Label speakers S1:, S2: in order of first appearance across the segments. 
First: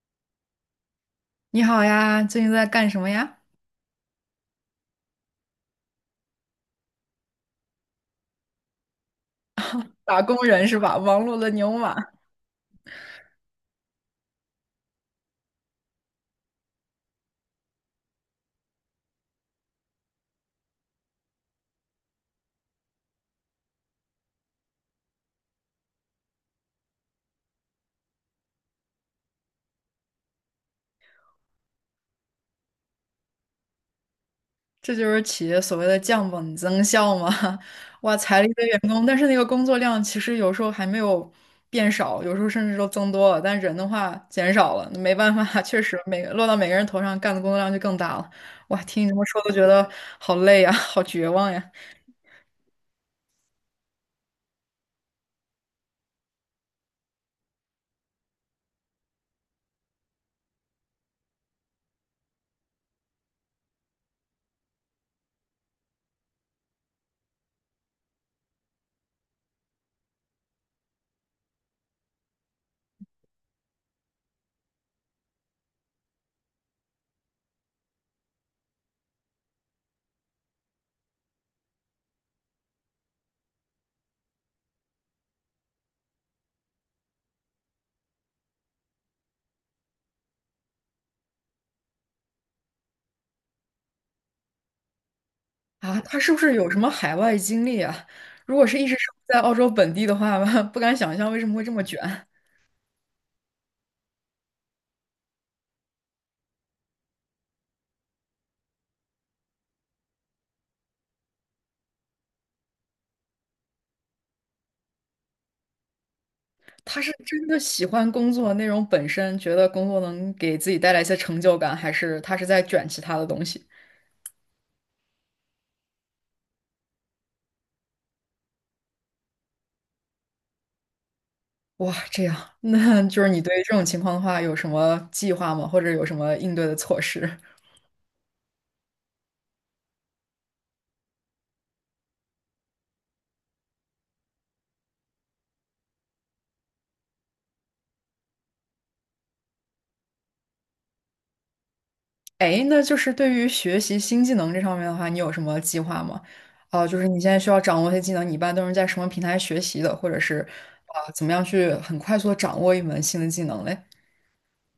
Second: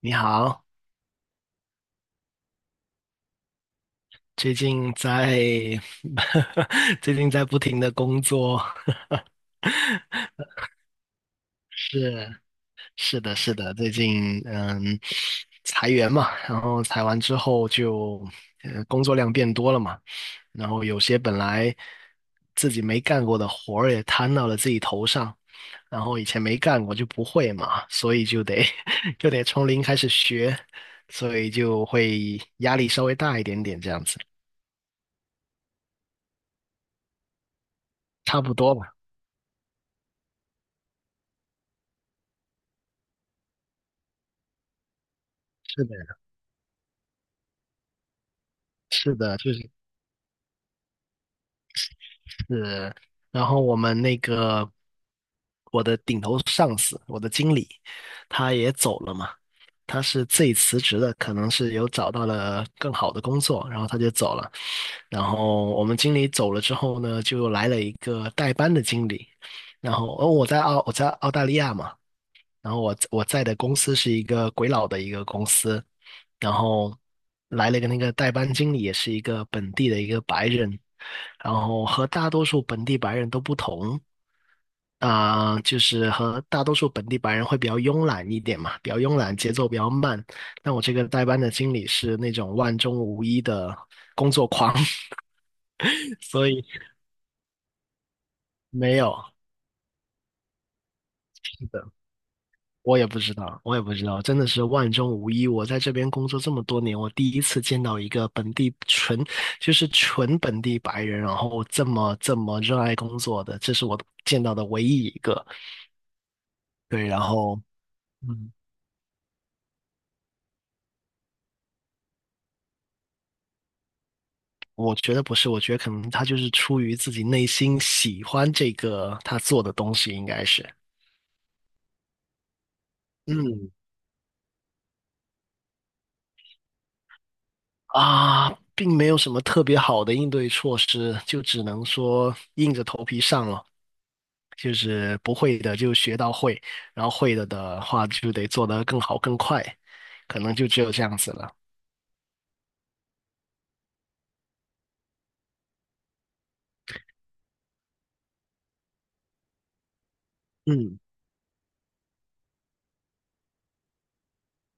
S1: 你好，
S2: 你好呀，最近在干什么呀？
S1: 最近在 最近在不停的工作，
S2: 打工人是吧？忙碌的 牛马，
S1: 是是的，最近裁员嘛，然后裁完之后就工作量变多了嘛，然后有些本来自己没干过的活儿也摊到了自己头上，然后以前没干过就不会嘛，所以就得 就得从零开始学，所以就会压力稍微大一点点这样子，
S2: 这就是企业所谓的降本增效嘛。哇，裁
S1: 差
S2: 了一
S1: 不
S2: 堆
S1: 多
S2: 员
S1: 吧。
S2: 工，但是那个工作量其实有时候还没有变少，有时候甚至都增多了，但人的话减少了，没办法，确
S1: 是的。
S2: 实每个落到每个人头上干的工作量就更大了。哇，听你这
S1: 是
S2: 么
S1: 的，
S2: 说都
S1: 就
S2: 觉
S1: 是
S2: 得好累呀，好绝望呀！
S1: 是，然后我们我的顶头上司，我的经理，他也走了嘛，他是自己辞职的，可能是有找到了更好的工作，然后他就走了。然后我们经理走了之后呢，就来了一个代班的经理，然后哦，我在澳大利亚嘛，然后我在的公司是一个鬼佬的一个公司，然后来了一个那个代班经理，也是一个本地的一个白人，然后和大多数本地白人都不同，就是和大多数本地白人会比较慵懒一点嘛，比较慵懒，节奏比较慢。但我这个代班的经理是那种万中无一的工作狂，
S2: 啊，他 是不
S1: 所
S2: 是
S1: 以
S2: 有什么海外经历啊？如果是一直
S1: 没
S2: 生
S1: 有。
S2: 活在澳洲本地的话，不敢想象为什么会这么卷。
S1: 我也不知道，我也不知道，真的是万中无一。我在这边工作这么多年，我第一次见到一个本地纯，就是纯本地白人，然后这么热爱工作的，这是我见到的唯一一个。
S2: 他
S1: 对，
S2: 是
S1: 然
S2: 真的
S1: 后，
S2: 喜欢工
S1: 嗯，
S2: 作内容本身，觉得工作能给自己带来一些成就感，还是他是在卷其他的东西？
S1: 我觉得不是，我觉得可能他就是出于自己内心喜欢这个他做的东西，应该是，
S2: 哇，这样，那就是你对于
S1: 嗯。
S2: 这种情况的话，有什么计划吗？或者有什么应对的措施？
S1: 啊，并没有什么特别好的应对措施，就只能说硬着头皮上了。就是不会的就学到会，然后会了的话就得做得更好更快，可能就只有这样子了。
S2: 哎，那就是对于学习新技能这上面的话，你有什么计划吗？啊、就是你现在需要掌握一些技能，你一般都是在什么平台学习的，或者是
S1: 嗯。
S2: 啊、怎么样去很快速的掌握一门新的技能嘞？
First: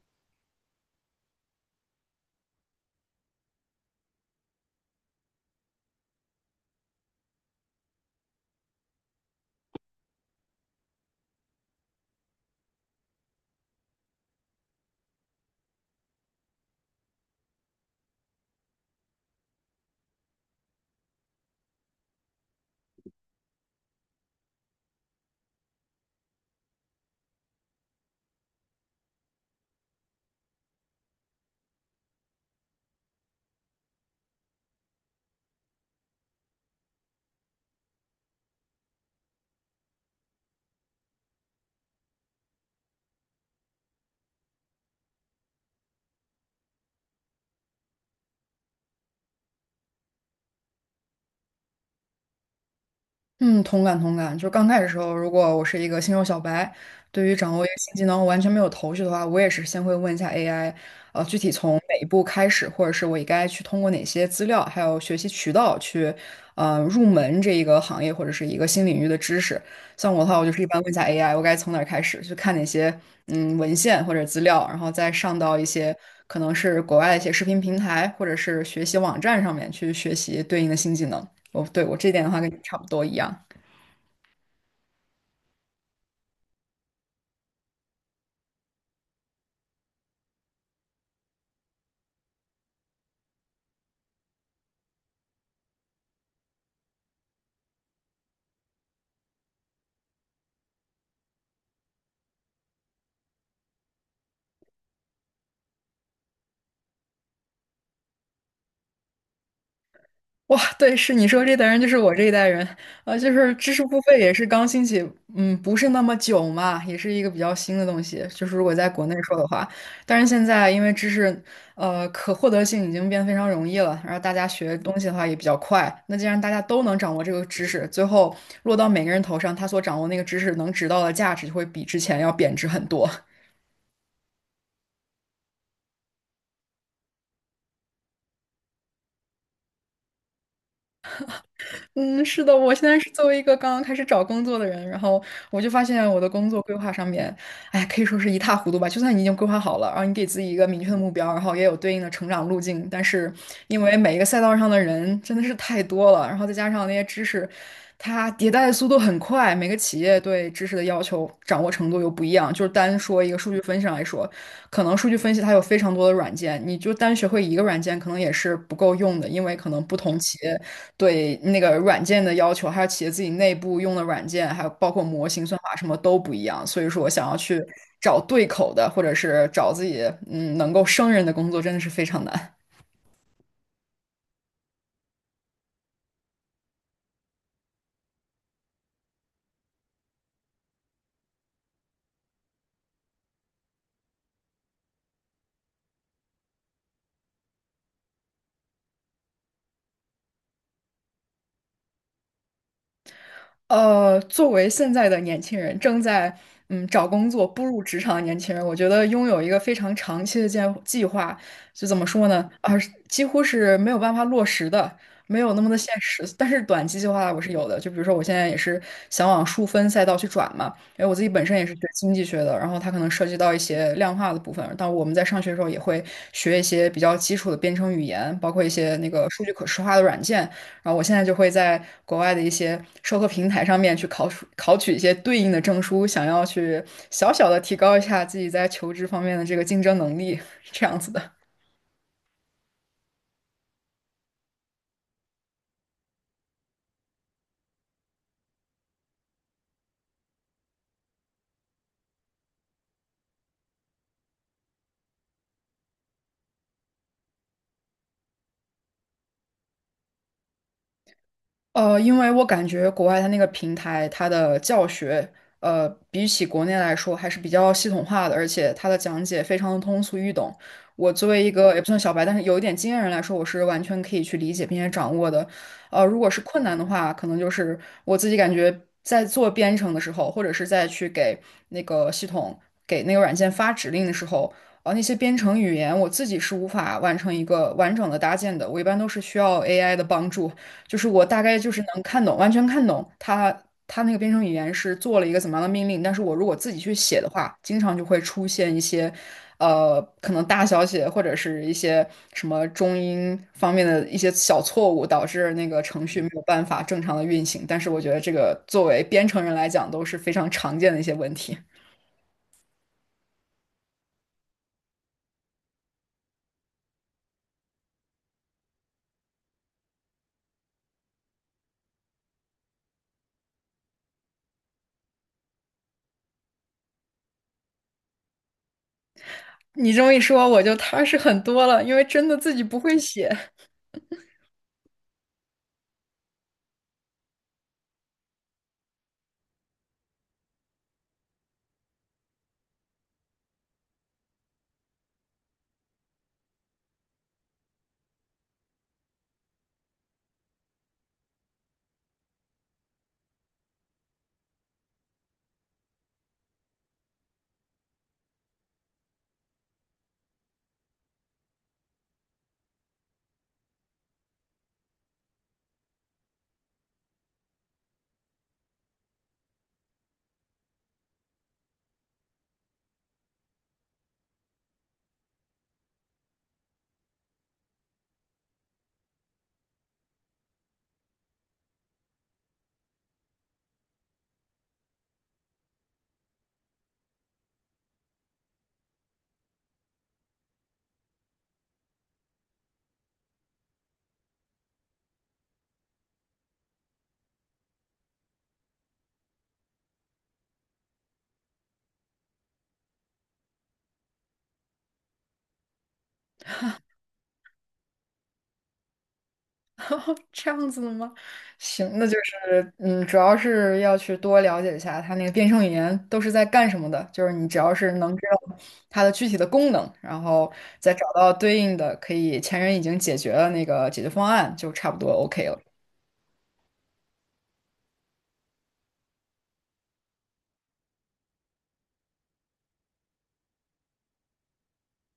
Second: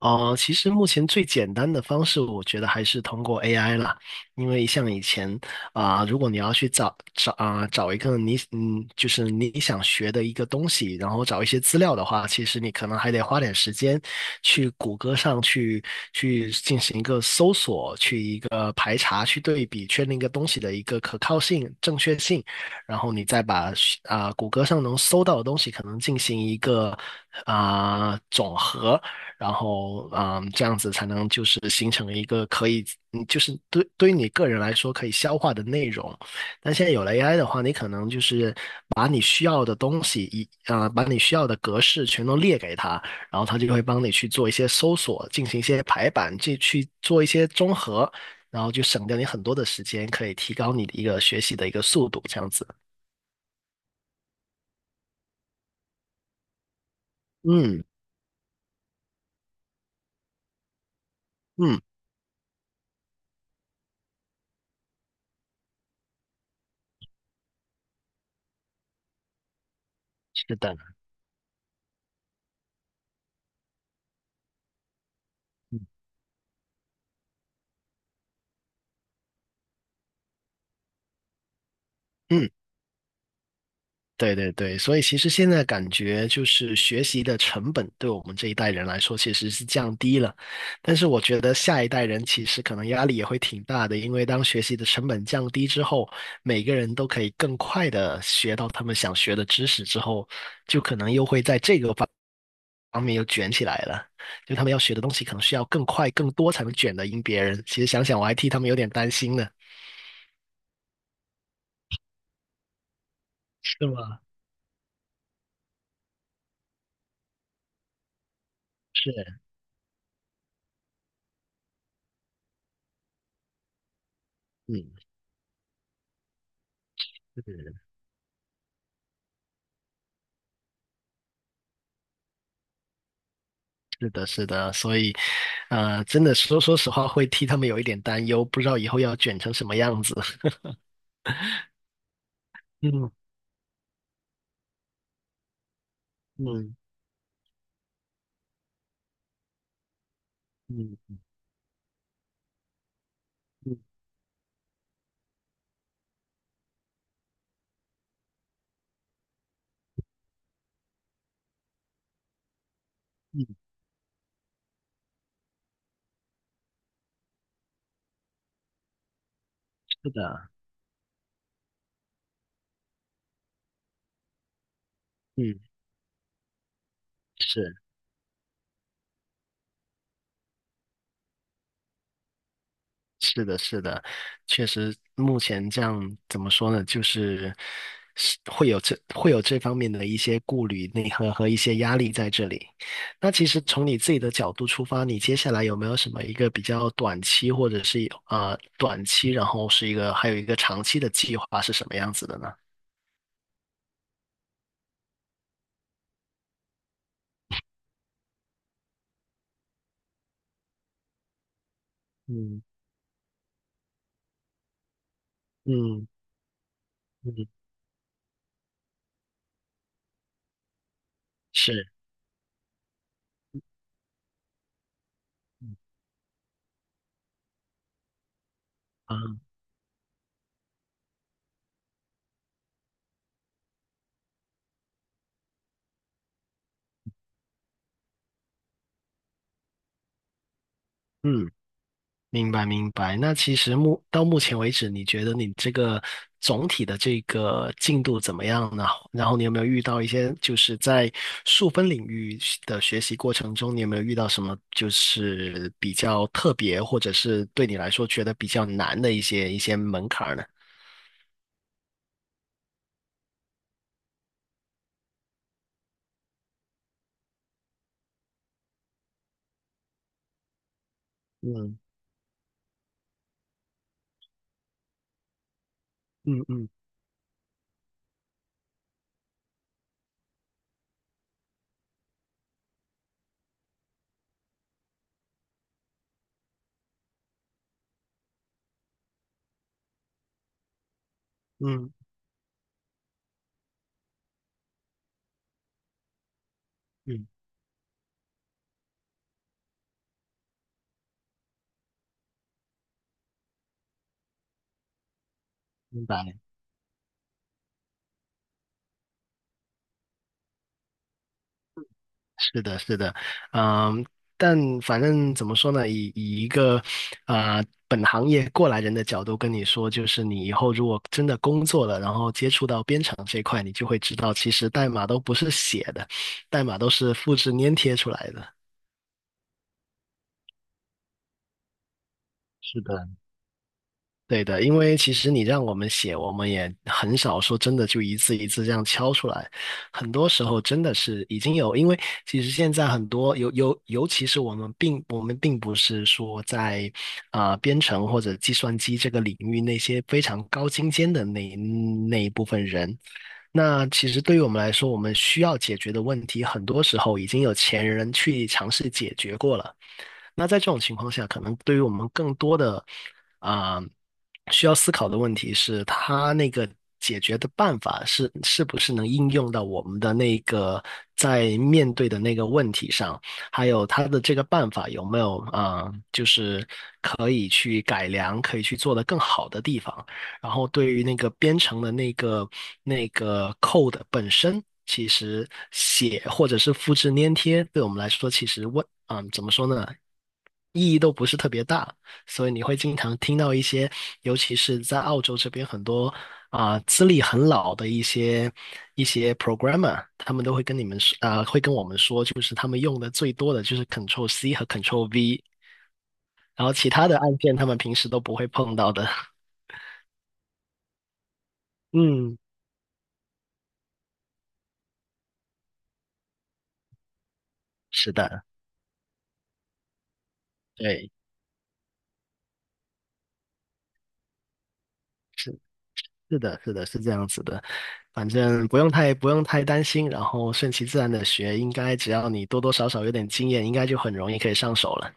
S1: 其实目前最简单的方式，我觉得还是通过 AI 啦，因为像以前如果你要去找找一个你就是你想学的一个东西，然后找一些资料的话，其实你可能还得花点时间去谷歌上去进行一个搜索，去一个排查，去对比，确定一个东西的一个可靠性、正确性，然后你再把谷歌上能搜到的东西，可能进行一个总和。然后这样子才能就是形成一个可以，就是对于你个人来说可以消化的内容。但现在有了 AI 的话，你可能就是把你需要的东西一把你需要的格式全都列给它，然后它就会帮你去做一些搜索，进行一些排版，去做一些综合，然后就省掉你很多的时间，可以提高你的一个学习的一个速度，这样子。
S2: 嗯，同感同感。就刚开始的时候，如果我是一个新手小白，对于掌握一个
S1: 嗯
S2: 新技能完全没有头绪的话，我也是先会问一下 AI，具体从
S1: 嗯，
S2: 哪一步开始，或者是我应该去通过哪些资料，还有学习渠道去，入门这一个行业或者是一个新领域的知识。像我的话，我就
S1: 是
S2: 是一
S1: 的，
S2: 般问一下 AI，我该从哪儿开始，去看哪些文献或者资料，然后再上到一些可能是国外的一些视频平台或者是学习网站上面去学习对应的新技能。哦，对，我这点的话
S1: 嗯。
S2: 跟你差不多一样。
S1: 对对对，所以其实现在感觉就是学习的成本对我们这一代人来说其实是降低了，但是我觉得下一代人其实可能压力也会挺大的，因为当学习的成本降低之后，每个人都可以更快的学到他们想学的知识之后，就可能又会在这个方面又卷起来了，就他们要学的东西可能需要更快更多才能卷得赢别人。其实想想我还替他们有点担心呢。
S2: 哇，对，是你说这代人就是我这一代人，就是知识
S1: 是
S2: 付费
S1: 吗？
S2: 也是刚兴起，嗯，不是那么久嘛，也是一个比较新的东西。就是如果在国内说
S1: 是，
S2: 的话，但是现在因为知识，可获得性已经变得非常容易了，然后大家学
S1: 嗯，
S2: 东西的话也比较快。那既然大家都能掌握这个知
S1: 是
S2: 识，最后落到每个人头上，他所掌握那个知识能值到的价值就会比之前要贬值很多。
S1: 是的，是的，所以，呃，真的说实话，会替他们有一点担忧，不知道以后要卷成什么样子。
S2: 嗯，是的，我现在是
S1: 嗯
S2: 作为一个刚刚开始找工作的人，然后我就发现我的工作规
S1: 嗯
S2: 划上面，哎，可以说是一塌糊涂吧。就算你已经规划好了，然后你给自己一个明确的目
S1: 嗯
S2: 标，然后也有对应的成长路径，但是
S1: 嗯
S2: 因为每一个赛道上的人真的是太多了，然后再加上那些知识，它迭代的速度很快，每个企业对知识的要求掌握程度又不一样。就是单说一个
S1: 嗯，
S2: 数据分析来说，可能数据分析它有非常多的软件，你就单学会一个软件可能也是不够用的，因为可能不
S1: 是
S2: 同企
S1: 的，
S2: 业。对那个软件的要求，还有企业自己内部用的软件，还有包括模型、算
S1: 嗯
S2: 法什么都不一样。所以说，我想要去
S1: 是。
S2: 找对口的，或者是找自己能够胜任的工作，真的是非常难。
S1: 是的，是的，确实，目前这样怎么说呢，就是是会有这方面的一些顾虑、内核和一些压力在这里。那其实从你自己的角度出发，你接下来有没有什么一个比较短期，或者是短期，然后是一个还有一个长期的计划是什么样子的呢？
S2: 作为现在的年轻人，正在找工作、步入职场的年轻人，我觉得拥有一个非常长期的计划，就怎么说呢？
S1: 嗯
S2: 几乎是没有办法落实的，没有那么的现
S1: 嗯
S2: 实。但是短期计划我
S1: 嗯，
S2: 是有的，就比如说我现在也是想往数分赛道去转嘛，因为我自己本身也是学
S1: 是，
S2: 经济学的，然后它可能涉及到一些量化的部分。但我们在上学的时候也
S1: 嗯
S2: 会学一些比较基础的编程语言，包括一些那个数据可视化的软件。然后我现在就会在国外的一些授课平台上面去考取一些对应的证书，想要去小小的提高一下自己在求职方面的这个竞争能力，这样子的。
S1: 嗯。明白明白。那其实到目前为止，你觉得你这个总体的这个进度怎么样呢？然后你有没有遇到一些就是在数分领域的学习过程中，你有没有遇到什么就是比较特别，或者是对你来说觉得比较难的一些门槛儿呢？
S2: 因为我感觉国外它那个平台，它的教学，比起国内来说还是比较系统化的，而且它的讲解非常的通俗易懂。我作为一个
S1: 嗯
S2: 也不算小白，但是有一点经验人来说，我是完全可以去理解并且掌握的。如果是
S1: 嗯
S2: 困
S1: 嗯
S2: 难的话，可能就是我自己感觉在做编程的时候，或者是在去给那个系统、给那个软件发指令的时候，那些编程语言我自己是无法完成一个完整的搭建的，我一般都是需要 AI 的帮助。就是我大概就是
S1: 嗯
S2: 能看懂，完全看懂它那个编程语言是做了一个怎么样的命令，但是我如果自己去写
S1: 嗯，
S2: 的话，经常就会出现一些，可能大小写或者是一些什么中英方面的一些小错误，导致那个程
S1: 明
S2: 序没
S1: 白。
S2: 有办法正常的运行。但是我觉得这个作为编程人来讲都是非常常见的一些问题。
S1: 是的，是的，嗯，但反正怎么说呢，以一个本行业过来人的角度跟你说，就是你以后如果真的工作了，然后接触到编程这一块，你就会知道，其实代码都不是写的，代码都是复制粘贴出来的。
S2: 你这么一说，我就踏实很多了，因为真的自己不
S1: 是
S2: 会
S1: 的。
S2: 写。
S1: 对的，因为其实你让我们写，我们也很少说真的就一字一字这样敲出来。很多时候真的是已经有，因为其实现在很多尤其是我们并不是说在编程或者计算机这个领域那些非常高精尖的那一部分人。那其实对于我们来说，我们需要解决的问题，很多时候已经有前人去尝试解决过了。那在这种情况下，可能对于我们更多的啊、需要思考的问题是，它那个解决的办法是不是能应用到我们的那个在面对的那个问题上，还有它的这个办法有没有就是可以去改良、可以去做得更好的地方。然后对于那个编程的那个 code 本身，其实写或者是复制粘贴，对我们来说，其实问，怎么说呢，意义都不是特别大。所以你会经常听到一些，尤其是在澳洲这边很多资历很老的一些 programmer，他们都会跟你们说，会跟我们说，就是他们用的最多的就是 Control C 和 Control V，然后其他的按键他们平时都不会碰到的。
S2: 这样子的吗？行，那就
S1: 嗯，
S2: 是嗯，主要是要去多了解一下它那个变声语言都是在干什么的，就是你只要是
S1: 是
S2: 能知
S1: 的。
S2: 道它的具体的功能，然后再找
S1: 对，
S2: 到对应的可以前人已经解决了那个解决方案，就差不多 OK 了。
S1: 是的，是的，是这样子的，反正不用太担心，然后顺其自然的学，应该只要你多多少少有点经验，应该就很容易可以上手了。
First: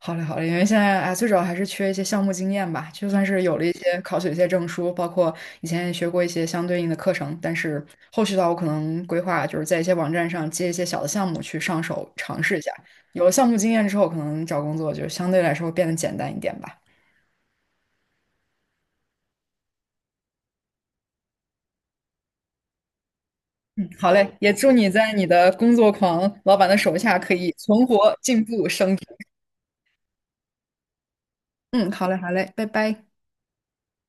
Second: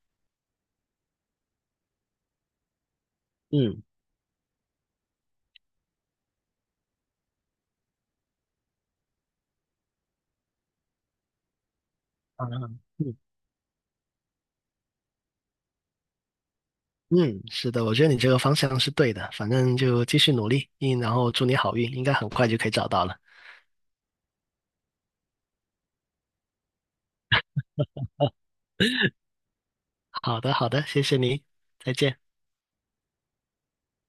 S2: 好嘞，好嘞，因为现在啊，最主要还是缺一些项目经验吧。就算是有了一
S1: 嗯，
S2: 些考取了一些证书，包括以前也学过一些相对应的课程，但是后续的话，我可能规划就是在一些网站上接一些小的项目去上手尝
S1: 好
S2: 试
S1: 的
S2: 一下。
S1: 嗯
S2: 有了项目经验之后，可能找工作就相对来说会变得简单一点吧。
S1: 嗯，是的，我觉得你这个方向是对的，反正就继续努力，嗯，然后祝你好运，应该很快就可以找到了。
S2: 嗯，好嘞，也祝你在你的工作狂老板的手下可以存活、进步、升职。
S1: 好的，好的，谢谢你，
S2: 嗯，
S1: 再
S2: 好嘞，
S1: 见。
S2: 好嘞，拜拜。